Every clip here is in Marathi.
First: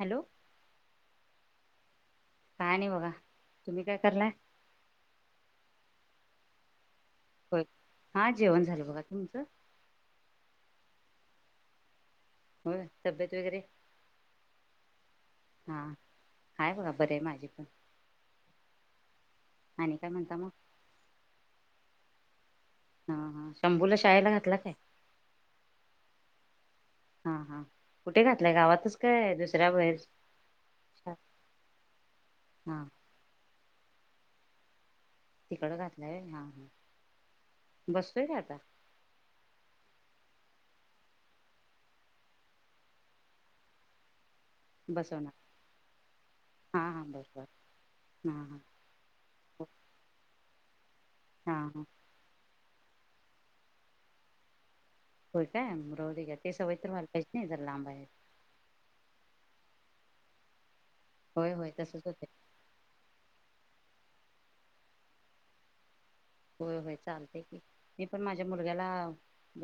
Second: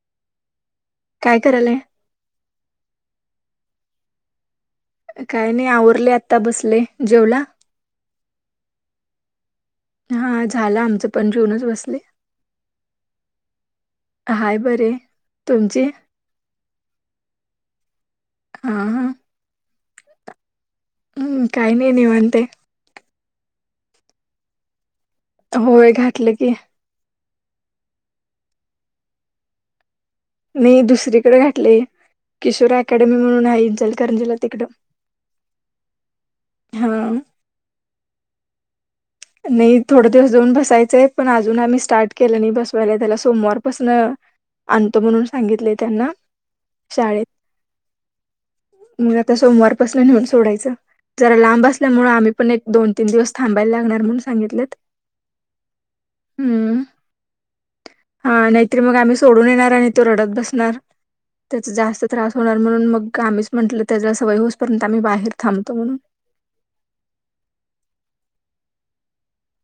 हॅलो. काय करायलय? काय नाही बघा, तुम्ही काय करलाय? काही नाही आवरले आता बसले. जेवला होय, हा जेवण झालं बघा. तुमचं? हा झालं आमचं पण जेऊनच बसले. होय तब्येत वगैरे हाय बरी हाय. हा तुमचे? हाय बघा बरे आहे माझी पण. हा हा. आणि काय म्हणता मग? हम्म काही नाही निवांत आहे. हा हा शंभूला शाळेला घातला काय? होय घातलं की, हा हा कुठे घातलंय गावातच काय दुसऱ्या बाहेर नाही दुसरीकडे घटलंय किशोर हा अकॅडमी म्हणून आहे, इचलकरंजीला तिकडं, तिकडं घातलंय हा हा बसतोय का आता? नाही थोडं दिवस जाऊन बसवायचंय पण अजून आम्ही स्टार्ट केलं नाही बसवायला त्याला सोमवार पासनं आणतो म्हणून बसवणार सांगितले त्यांना हा हा शाळेत. बरोबर हा हा मग आता सोमवारपासनं नेऊन सोडायचं ज-जरा हा लांब हा असल्यामुळे आम्हीपण, एक, दोन-तीन दिवस थांबायला लागणार म्हणून सांगितलेत होय काय राहूदे घ्या ते हम्म सवय तर व्हायला पाहिजे नाही जरा लांब आहे. हा नाहीतर मग आम्ही सोडून येणार आणि तो रडत बसणार, होय होय त्याचा तसंच जास्त होत त्रास होणार म्हणून मग आम्हीच म्हंटल त्याच्या सवय होऊसपर्यंत आम्ही बाहेर थांबतो म्हणून. होय... होय... चालतंय की, मी पण माझ्या मुलग्याला,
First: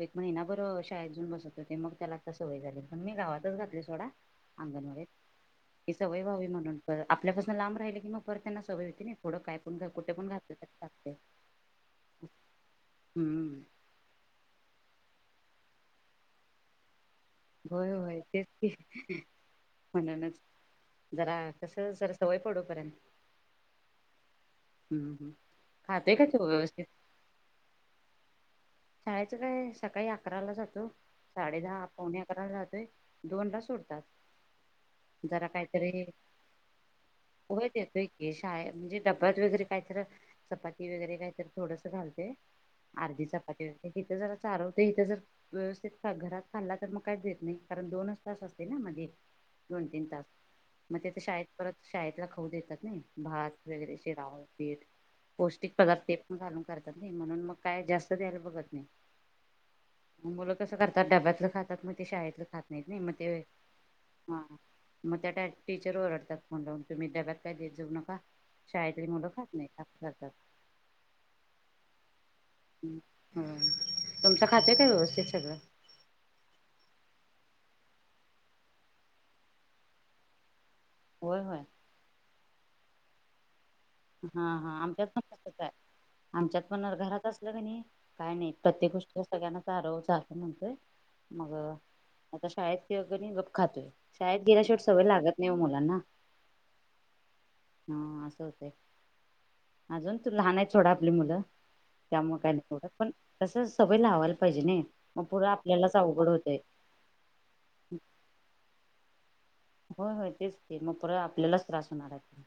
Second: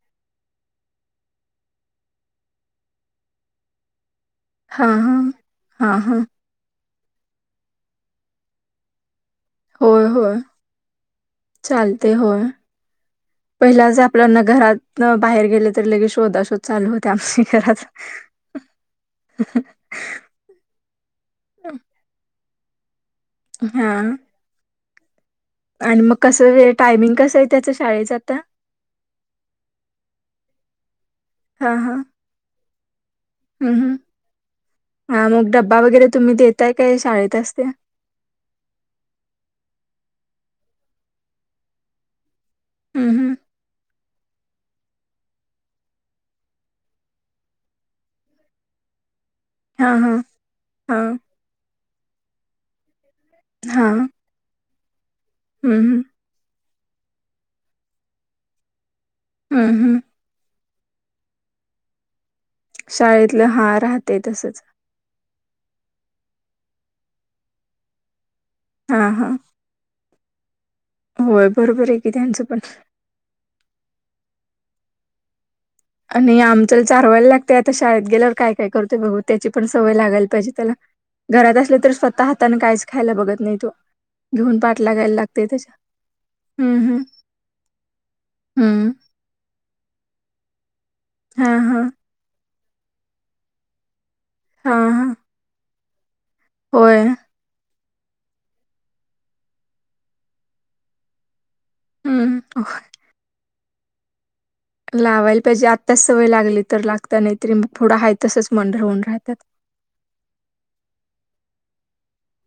एक महिनाभर शाळेत जाऊन बसतोय ते मग त्याला आता सवय झाली पण मी गावातच घातली सोडा. हा अंगणवाडीत हा ही हा हा सवय व्हावी म्हणून आपल्यापासून लांब राहिले की मग परत त्यांना सवय होती नी. थोडं काही पण कुठे पण घातलं तर चालतंय. चालतय होय हम्म पहिला ज आपल्याना घरात तवा बाहेर गेले तर लगेच शोधा शोध चालू हो होय होय तेच की म्हणूनच जरा कस सर सवय पडो पर्यं हा. हुं, हुं आणि मग कसं हे टायमिंग कसं आहे त्याच्या शाळेचा आता? शाळेचं काय सकाळी अकराला जातो. साडे हा दहा हा पावणे अकराला जातोय. दोनला हम्म हम्म. सोडतात हा मग डब्बा वगैरे तुम्ही देताय काय? शाळेत असते व्हय, देतोय की शाळेत म्हणजे डब्बा वगैरे काहीतर चपाती वगैरे काय तरी थोडसं घालते, हम्म अर्धी हम्म इथं जरा चारवते, इथं जर व्यवस्थित, घरात खाल्ला तर मग काहीच देत नाही कारण दोनच तास असते मध्ये दोन, हा तीन हा तास हा मग तीत शाळेत परत शाळेतला खाऊ देतात ने. भात हा वगैरे हम्म शिरा, उपीट पौष्टिक हम्म पदार्थ ते पण घालून करतात नाही, म्हणून मग काय जास्त द्यायला बघत नाही. हम्म हम्म. मुलं कसं करतात डब्यातलं खातात, मग ते शाळेतलं खात नाहीत ना... मग ते... शाळेतलं हा राहते हा तसच मग त्या टीचर ओरडतात म्हणून तुम्ही डब्यात काय देत जाऊ नका, शाळेतली हा मुलं हा खात नाही, असं करतात होय बरोबर आहे की त्यांचं पण हुं, तुमचं खातंय काय व्यवस्थित सगळं? आणि आमचं, चारवायला लागतं आता शाळेत गेल्यावर काय काय करतोय बघू, त्याची पण सवय लागायला पाहिजे त्याला होय होय घरात असले तर स्वतः हाताने काहीच खायला बघत नाही तो. हा घेऊन हा पाठ आमच्यात लागायला पण लागते तसंच आहे. त्याच्या. आमच्यात हम्म पण हम्म घरात असलं कणी नाही काय नाही हम्म प्रत्येक गोष्टीला सगळ्यांनाच सर्व चारव चारव म्हण हा मग हा आता शाळेत [unintelligible] गप खातोय शाळेत हा गेल्याशिवाय सवय हा लागत नाही हो मुलांना. होय. हा असं होतंय अजून तू लहान आहे थोडं आपली मुलं. त्यामुळ हम्म नको पण तसं सवय लावाय लावायला पाहिजे आत्ताच सवय होतंय. लागली, तर लागता नाहीतरी मग थोडं हा तसंच मंड होऊन राहतात. हो होय तेच ते मग पर आपल्यालाच त्रास होणार आहे.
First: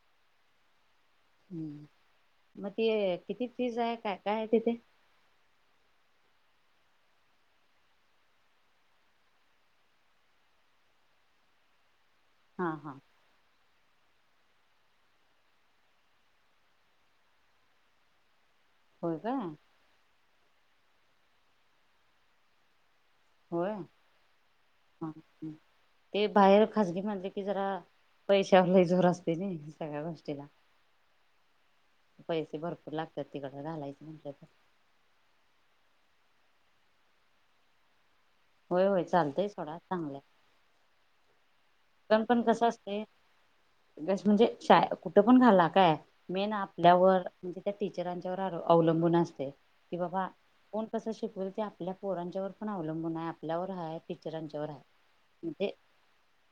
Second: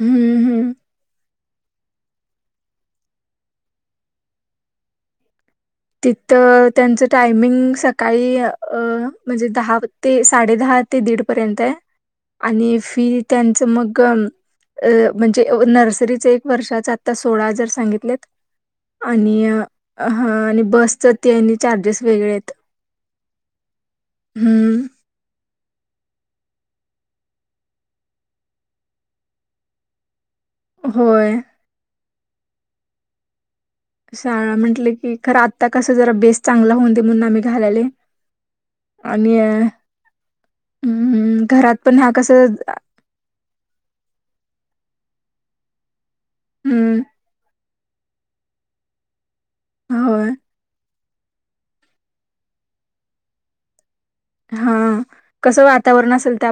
हम्म हम्म. हम्म. मग ते किती फीज आहे काय काय आहे तिथे? तिथ त्यांच टायमिंग सकाळी म्हणजे अं दहा ते साडेदहा ते दीड पर्यंत ए हा आणि हा फी त्यांचं मग अ म्हणजे नर्सरीच एक वर्षाचा आता सोळा हजार सांगितल्यात. होय आणि काय हा आणि बसच ते चार्जेस वेगळे आहेत. होय. हं, ते बाहेर खाजगी म्हणले की जरा पैशावर लय जोर असते ना सगळ्या गोष्टीला. होय. पैसे भरपूर लागतात तिकड शाळा म्हटलं की खरं आत्ता कसं जरा बेस चांगला होऊन दे म्हणून आम्ही घालाले. होय होय चालतंय थोडा चांगल्या हं, घरात हां पण पण कसं कस असते म्हणजे शा कुठं पण घाला काय. मेन हं, आपल्यावर म्हणजे त्या टीचरांच्यावर अवलंबून असते कि बाबा होय. कसं शिकवल ते आपल्या पोरांच्यावर पण अवलंबून आहे आपल्यावर आहे. टीचरांच्यावर हा कसं वातावरण असेल त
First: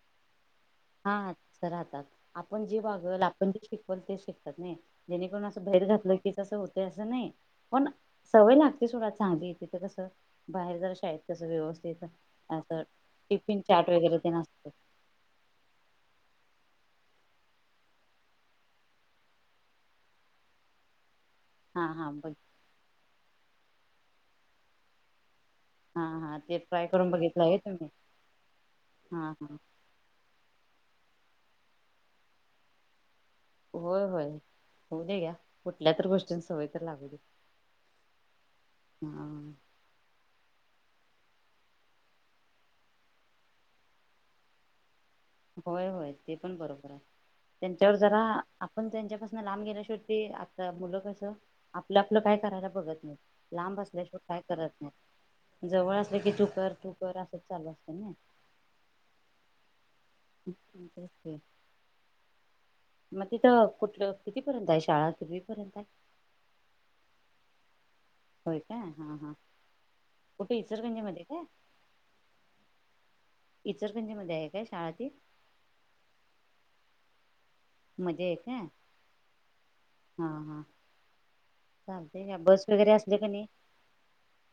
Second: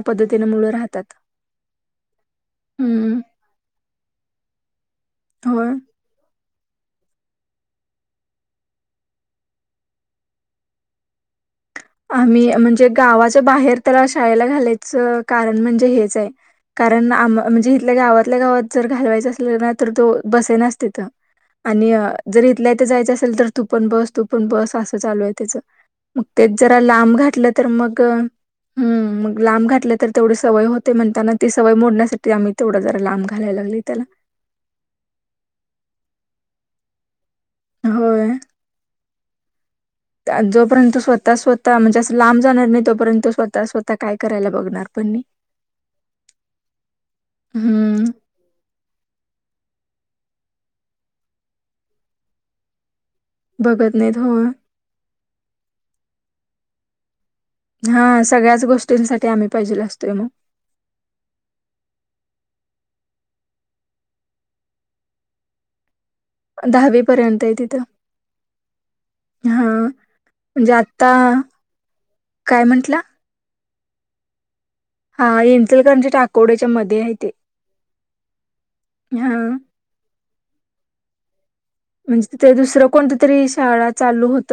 हाच राहतात आपण जे हं, वागल आपण जे शिकवल ते शिकतात नाही. जेणेकरून असं होय. बाहेर घातलं की, तस होते असं नाही पण सवय लागते थोडा चांगली तिथ कसं बाहेर जर शाळेत कस व्यवस्थित आम्ही असं म्हणजे गावाच्या टिफिन बाहेर चाट त्याला वगैरे ते शाळेला नसते घालायच. कारण म्हणजे हेच कारण म्हणजे इथल्या गावातल्या गावात जर घालवायचं अस. तर तो बसे नस तिथ हा आणि हा बघ जर इथल्या इथे जायचं असेल तर, तुपन बस तुपन बस असं चालू आहे त्याच. हा मग हा ते ट्राय करून लांब बघितलं घातलं आहे तर, तुम्ही मग हा मग हा लांब घातलं तर, तेवढे सवय होते म्हणं. नी सवय मोण्यासाठी आम्ही तेवढं जरा लांब घा होय होय होऊ दे घ्या कुठल्या तर गोष्टीं सवय तर लागू दे. होय. हम्म जोपर्यंत स्वतः स्वतः म्हणजे असं लांब जाणार नाही, तोपर्यंत स्वतः स्वतः काय करायला बघणार पण नाही. होय होय ते पण बरोबर आहे. त्यांच्यावर हम्म जरा आपण त्यांच्यापासून लांब गेल्याशिवाय ते मुलं असं आपलं आपलं काय करायला बघत नाही. लांब बघत नाहीत असल्याशिवाय होय. काय करत नाही. जवळ असले की तू कर तू कर अस. हा सगळ्याच गोष्टींसाठी आम्ही पाहिजेन असतो. [unintelligible] मग तिथं कुठलं कितीपर्यंत आहे शाळा पूर्वीपर्यंत आहे. दहावी पर्यंत आहे तिथं. होय का हा हा हां, कुठे म्हणजे इसरगंजी आत्ता मध्ये का [inaudible] काय म्हंटलं इतर खंजी मध्ये आहेत [inaudible] हा येंचलकरांच्या टाकोड्याच्या मध्ये आहे ते, मजा है का हां, हा हा चालते म्हणजे का तथ बस दुसरं वगैरे कोणती असले का नाही तरी शाळा चालू होत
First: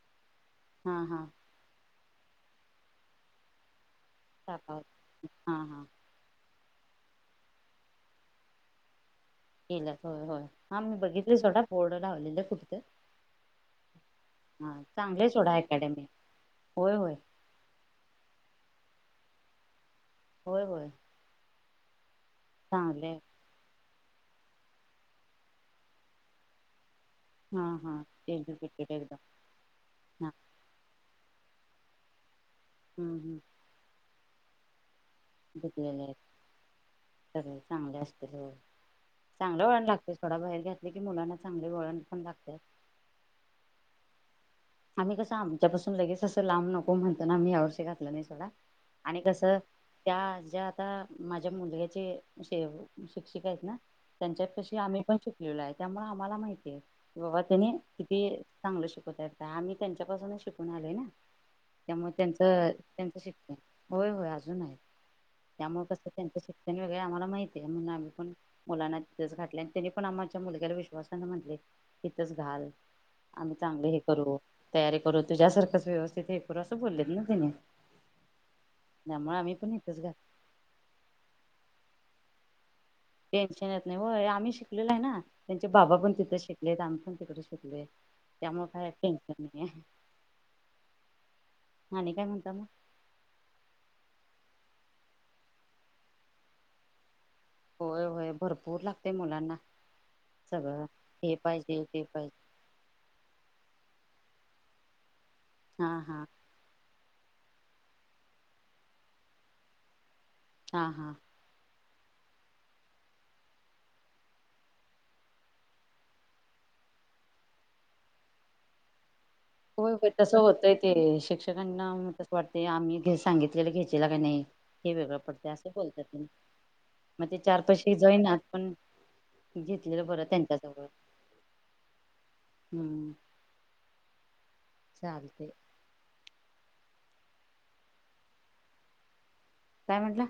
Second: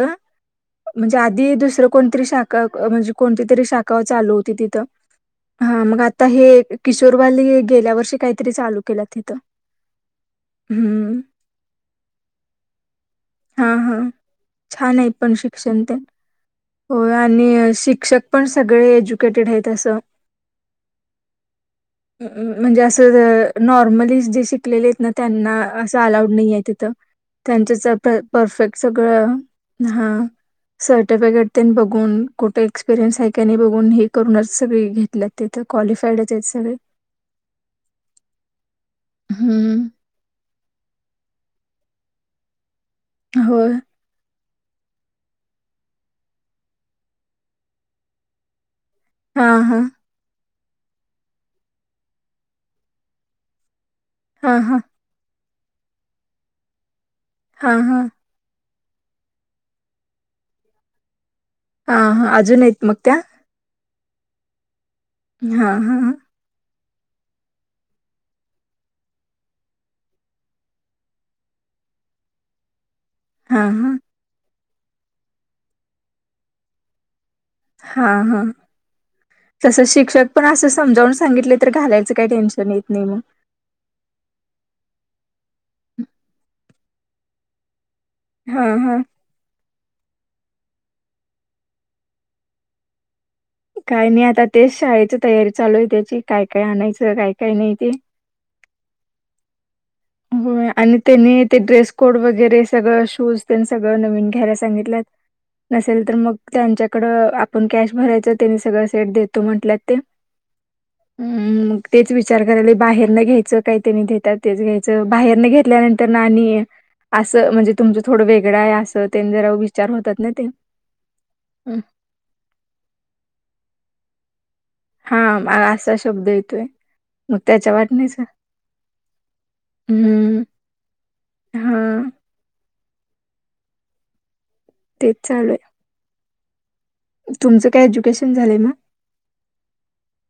हा म्हणजे हा आधी दुसरं कोणतरी शाखा म्हणजे कोणती तरी शाखा चालू होती टाकाव तिथं हा मग आता हे किशोरवाली गेल्या वर्षी काहीतरी चालू केलं ते केलात होय होय हा मी बघितली स्वतः बोर्ड लावलेलं कुठं हा हा हा छान आहे चांगले पण सोडा शिक्षण ते अकॅडमी होय हो होय आणि शिक्षक पण सगळे एज्युकेटेड आहेत असं. होय होय. म्हणजे चांगले असं नॉर्मली जे शिकलेले आहेत ना त्यांना असं अलाउड नाही आहेत. हा हा त्यांच्या परफेक्ट एज्युकेटेड एकदम सगळं ह हा सर्टिफिकेट त्यां बघून कुठे हम्म एक्सपिरियन्स आहे का नाही बघून हे करूनच सगळी घेत, जिकलेले आहेत सगळे चांगले असतील हो. चांगलं वळण हम्म लागते थोडा बाहेर घातले की मुलांना चांगले वळण पण लागते. होय आम्ही कसं आमच्यापासून लगेच असं लांब नको म्हणतो, ना आम्ही यावर्षी घातलं नाही. आणि हां कसे हां त्या आज्या आता माझ्या मुलग्याचेे शिक्षिका आहेत ना, त्यांच्या हां पशी हां आम्ही पण शिकलेलो आहे, त्यामुळे आम्हाला माहिती आहे, की बाबा त्यांनी हां हां किती, चांगलं शिकवता का आम्ही, त्यांच्यापासूनच शिकून आले ना, हां त्यामुळे हां अजून त्यांचं आहेत मग त्या त्यांचं शिक्षण होय होय अजून आहे. हां त्यामुळे हां कसे हां त्यांच शि, वेगळे आम्हाला माहितय म्हणून आम्ही पण मुलांना तिथे घातले आणि त्यांनी पण आमच्या मुलग्याला विश्वासना म्हटले. तिथच घाल, आम्ही चांगले हे हां करू तयारी करू तुझ्यासारखंच व्यवस्थित हे करू असं बोललेत ना, त्याने हा हा त्यामुळे आम्ही पण तसे इथंच घात शिक्षक पण अस समजावून सांगितले तर घालाय. काही टेन्शन नाही. मग टेन्शन येत नाही, हो आम्ही शिकलो. आहे ना त्यांचे बाबा पण तिथ शिकले आम्ही पण तिक शिकले, त्यामुळे हां काही हां टेन्शन नाही. आणि कय म्हणतात, काय नाही आता तेच शाळेची तयारी चालू आहे, त्याची काय काय आणायचं काय, काय नाही ते होय होय भरपूर लागते मुलांना. हो सगळं आणि हे त्यानी ते पाहिजे ड्रेस कोड पाहिजे वगैरे सगळं शूज सगळं नवीन. घ्यायला सांगितले हा नसेल तर हा मग त्यांच्या, आपण कॅश भरायच त्यांनी सगळे सेट देतो म्हटलं ते, हा हा तेच विचार करायला बाहेर न घ्यायचं, काय त्यांनी देतात तेच घ्यायचं. बाहेर न घेतल्यानंतर ना आणि असं म्हणजे तुमचं थोडं वेगळं आहे असते. होय होय तस होतय ते हं, शिक्षकांना त वाटते आम्ही घ सांगितलेलं घ्याय. केला का नाही, हे वेगळं पडते असं हा असा बोलत शब्द येतोय मग ते चार त्याच्या पैशी वाटणीच जईनात पण, घेतलेलं बरं हम्म त्यांच्या जवळ हा हम्म, तेच चालते चालू आहे. तुमचं काय एज्युकेशन झालंय म? काय म्हटलं!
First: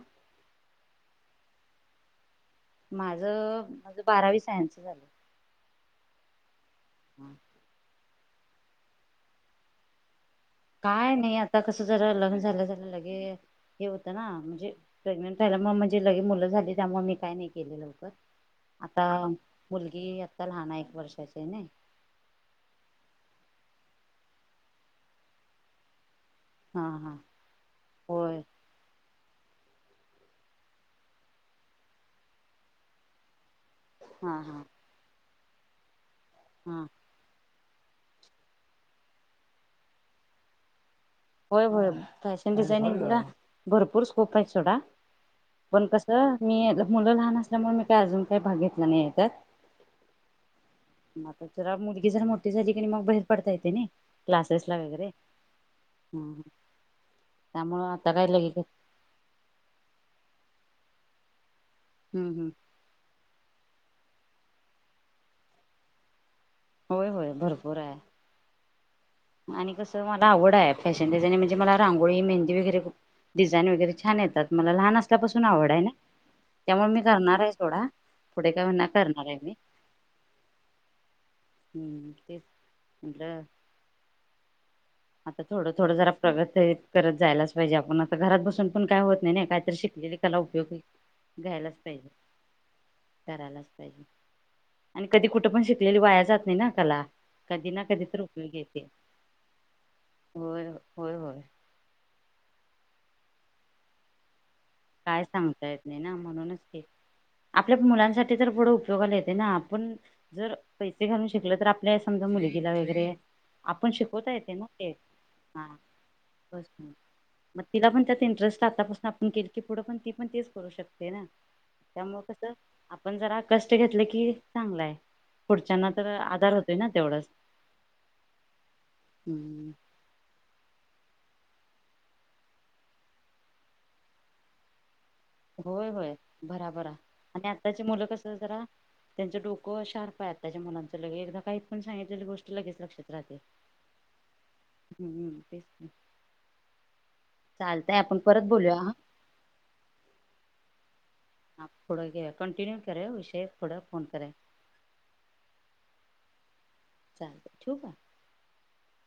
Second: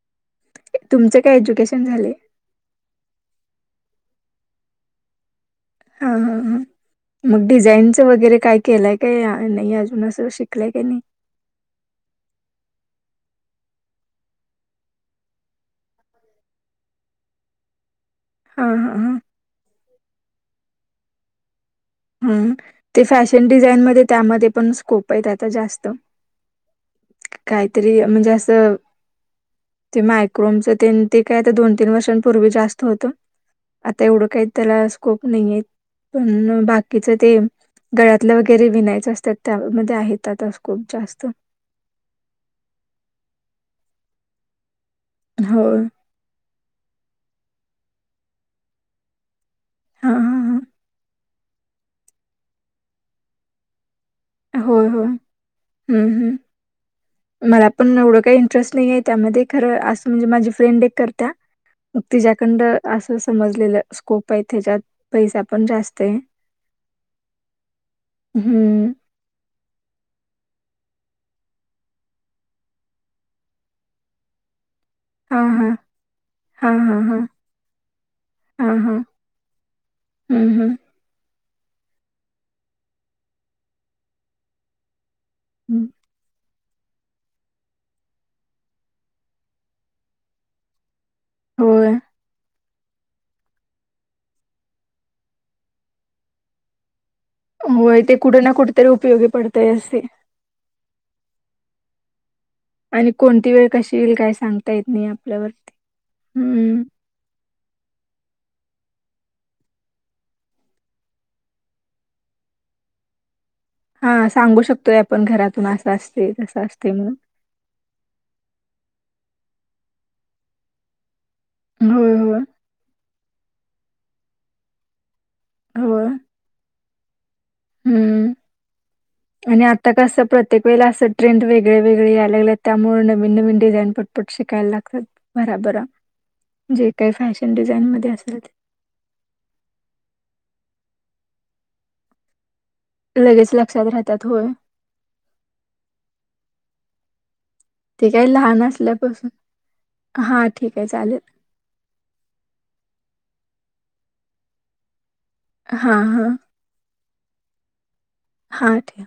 तुमचं काय एज्युकेशन झाले, माझ माझ बारावी सायन्स झाले. हा हा ह मग डिझाईनच वगैरे काय, केलंय काय नाही अजून असं शिक काय नाही आता कसं जरा लग्न झालं झालं लगे, हे होतं ना म्हणजे प्रेग्नेंटयला मग म्हणजे लगे मुलं झाली त्यामुळे मी काही नाही केले लवकर. हा हा हा आता मुलगी आता लहान आहे, एक वर्षाची ना हम ते फॅशन डिझाईनमध्येध्ये त्यामध्ये पण स्कोप आहेत, आता जास्त, हा हा काहीतरी म्हणजे होय असं, ते मायक्रोमच ते ते काय आता दोन तीन वर्षांपूर्वी जास्त होत. आता एवढं हा काही हा त्याला स्कोप नाहीय पण हा बाकी. ते गळ्यातलं वगैरे विनायच असतात. त्यामध्ये आहेत खूप जास्त. होय होय फॅशन डिझाइनिंगला भरपूर स्कोप आहेत सोडा, हो पण कसं मी मुलं लहान असल्यामुळे, मी काही अजून काही भाग घेतला नाही त्यात, हा हा हा, म जरा मुलगी जरा मोठी झाली मग बाहेर पडता येते नाई क्लासेस ला वगैरे, हम्म मला त्यामुळं पण आता एवढं काय काही लगे इंटरेस्ट नाही आहे, त्यामध्ये खरं असं म्हणजे माझी फ्रेंड एक करत. मग तिच्याकंड असं समजलेलं स्कोप आहे त्याच्यात पैसा पण जास्त आहे. होय होय भरपूर आहे. हं. आणि कसं मला आवड आहे फॅशन डिझाईन म्हणजे मला रांगोळीे मेहेदी वगैरे डिझाईन वगैरे छान येतात मला लहान असल्यापासून हां, हां. आवड आहे ना हां, त्यामुळे मी हां, हां. करणार आहे सोडा, पुढे का हुना करणार आहे मी. हम्म हम् हम्म तेच म्हणलं आता थोडं हं. थोडं जरा प्रगत तेच करत जायलाच पाहिजे आपण आता घरात बसून पण काय होत नाही ने काहीतरी शिकलेली कला उपयोगी घ्यायलाच होय. पाहिजे. करायलाच पाहिजे आणि कधी कुठ पण शिकलेली वाया जात नाही ना कला. कधी ना होय कधी ते तर कुठं ना उपयोगी कुठ येते तरी उपयोगी पडतय असे. हो हो आणि कोणती वेळ कशी येईल काय सांग काय सांगता येत नाही ना म्हणूनच ते आपल्या मुलांसाठी तर पुढं उपयोगाला येत. ते ना आपण जर पैसे घालून शिकल तर आपल्या समजा मुलगीला वगैरे आपण हा शिकवता येते सांगू ना ते शकतोय आपण घरातून हा असं असते तस बस असते म्हणून. मग तिला पण त्यात इंटरेस्ट आतापासून केल की पुढं पण ती पण तेच करू शकते ना होय, त्यामुळ होय. कस आपण जरा कष्ट घेतले की चांगलाय पुढच्याना तर आधार होतोय ना तेवढंच. हम्म आणि हम्म आता कस प्रत्येक वेळेला असं ट्रेंड वैगेरे वेगळेवेगळे या लागलेत त्यामुळे नवीन नवीन डिझाईन पटपट शिकायला लागतात. भराभरा होय होय भराभर जे काही आणि फॅशन आत्ताची डिझाईन मुलं मध्ये कस असेल जरा त्यांचं डोकं शार्प आहे, आत्ताच्या मुलांच लगेच एकदा काहीत पण सांगितलेली गोष्ट- लगेच लक्षात ते राहते लगेच लक्षात राहतात होय हम्मम तेच. चालतंय ते आपण ज्या परत लहान बोलूया हा. असल्यापासून हा ठीक आहे चालेल. ह पुढं घे कंटिन्यू कराव विषय पुढं फोन कराव. हा हा चालते ठेवु काय? हां ठेवा.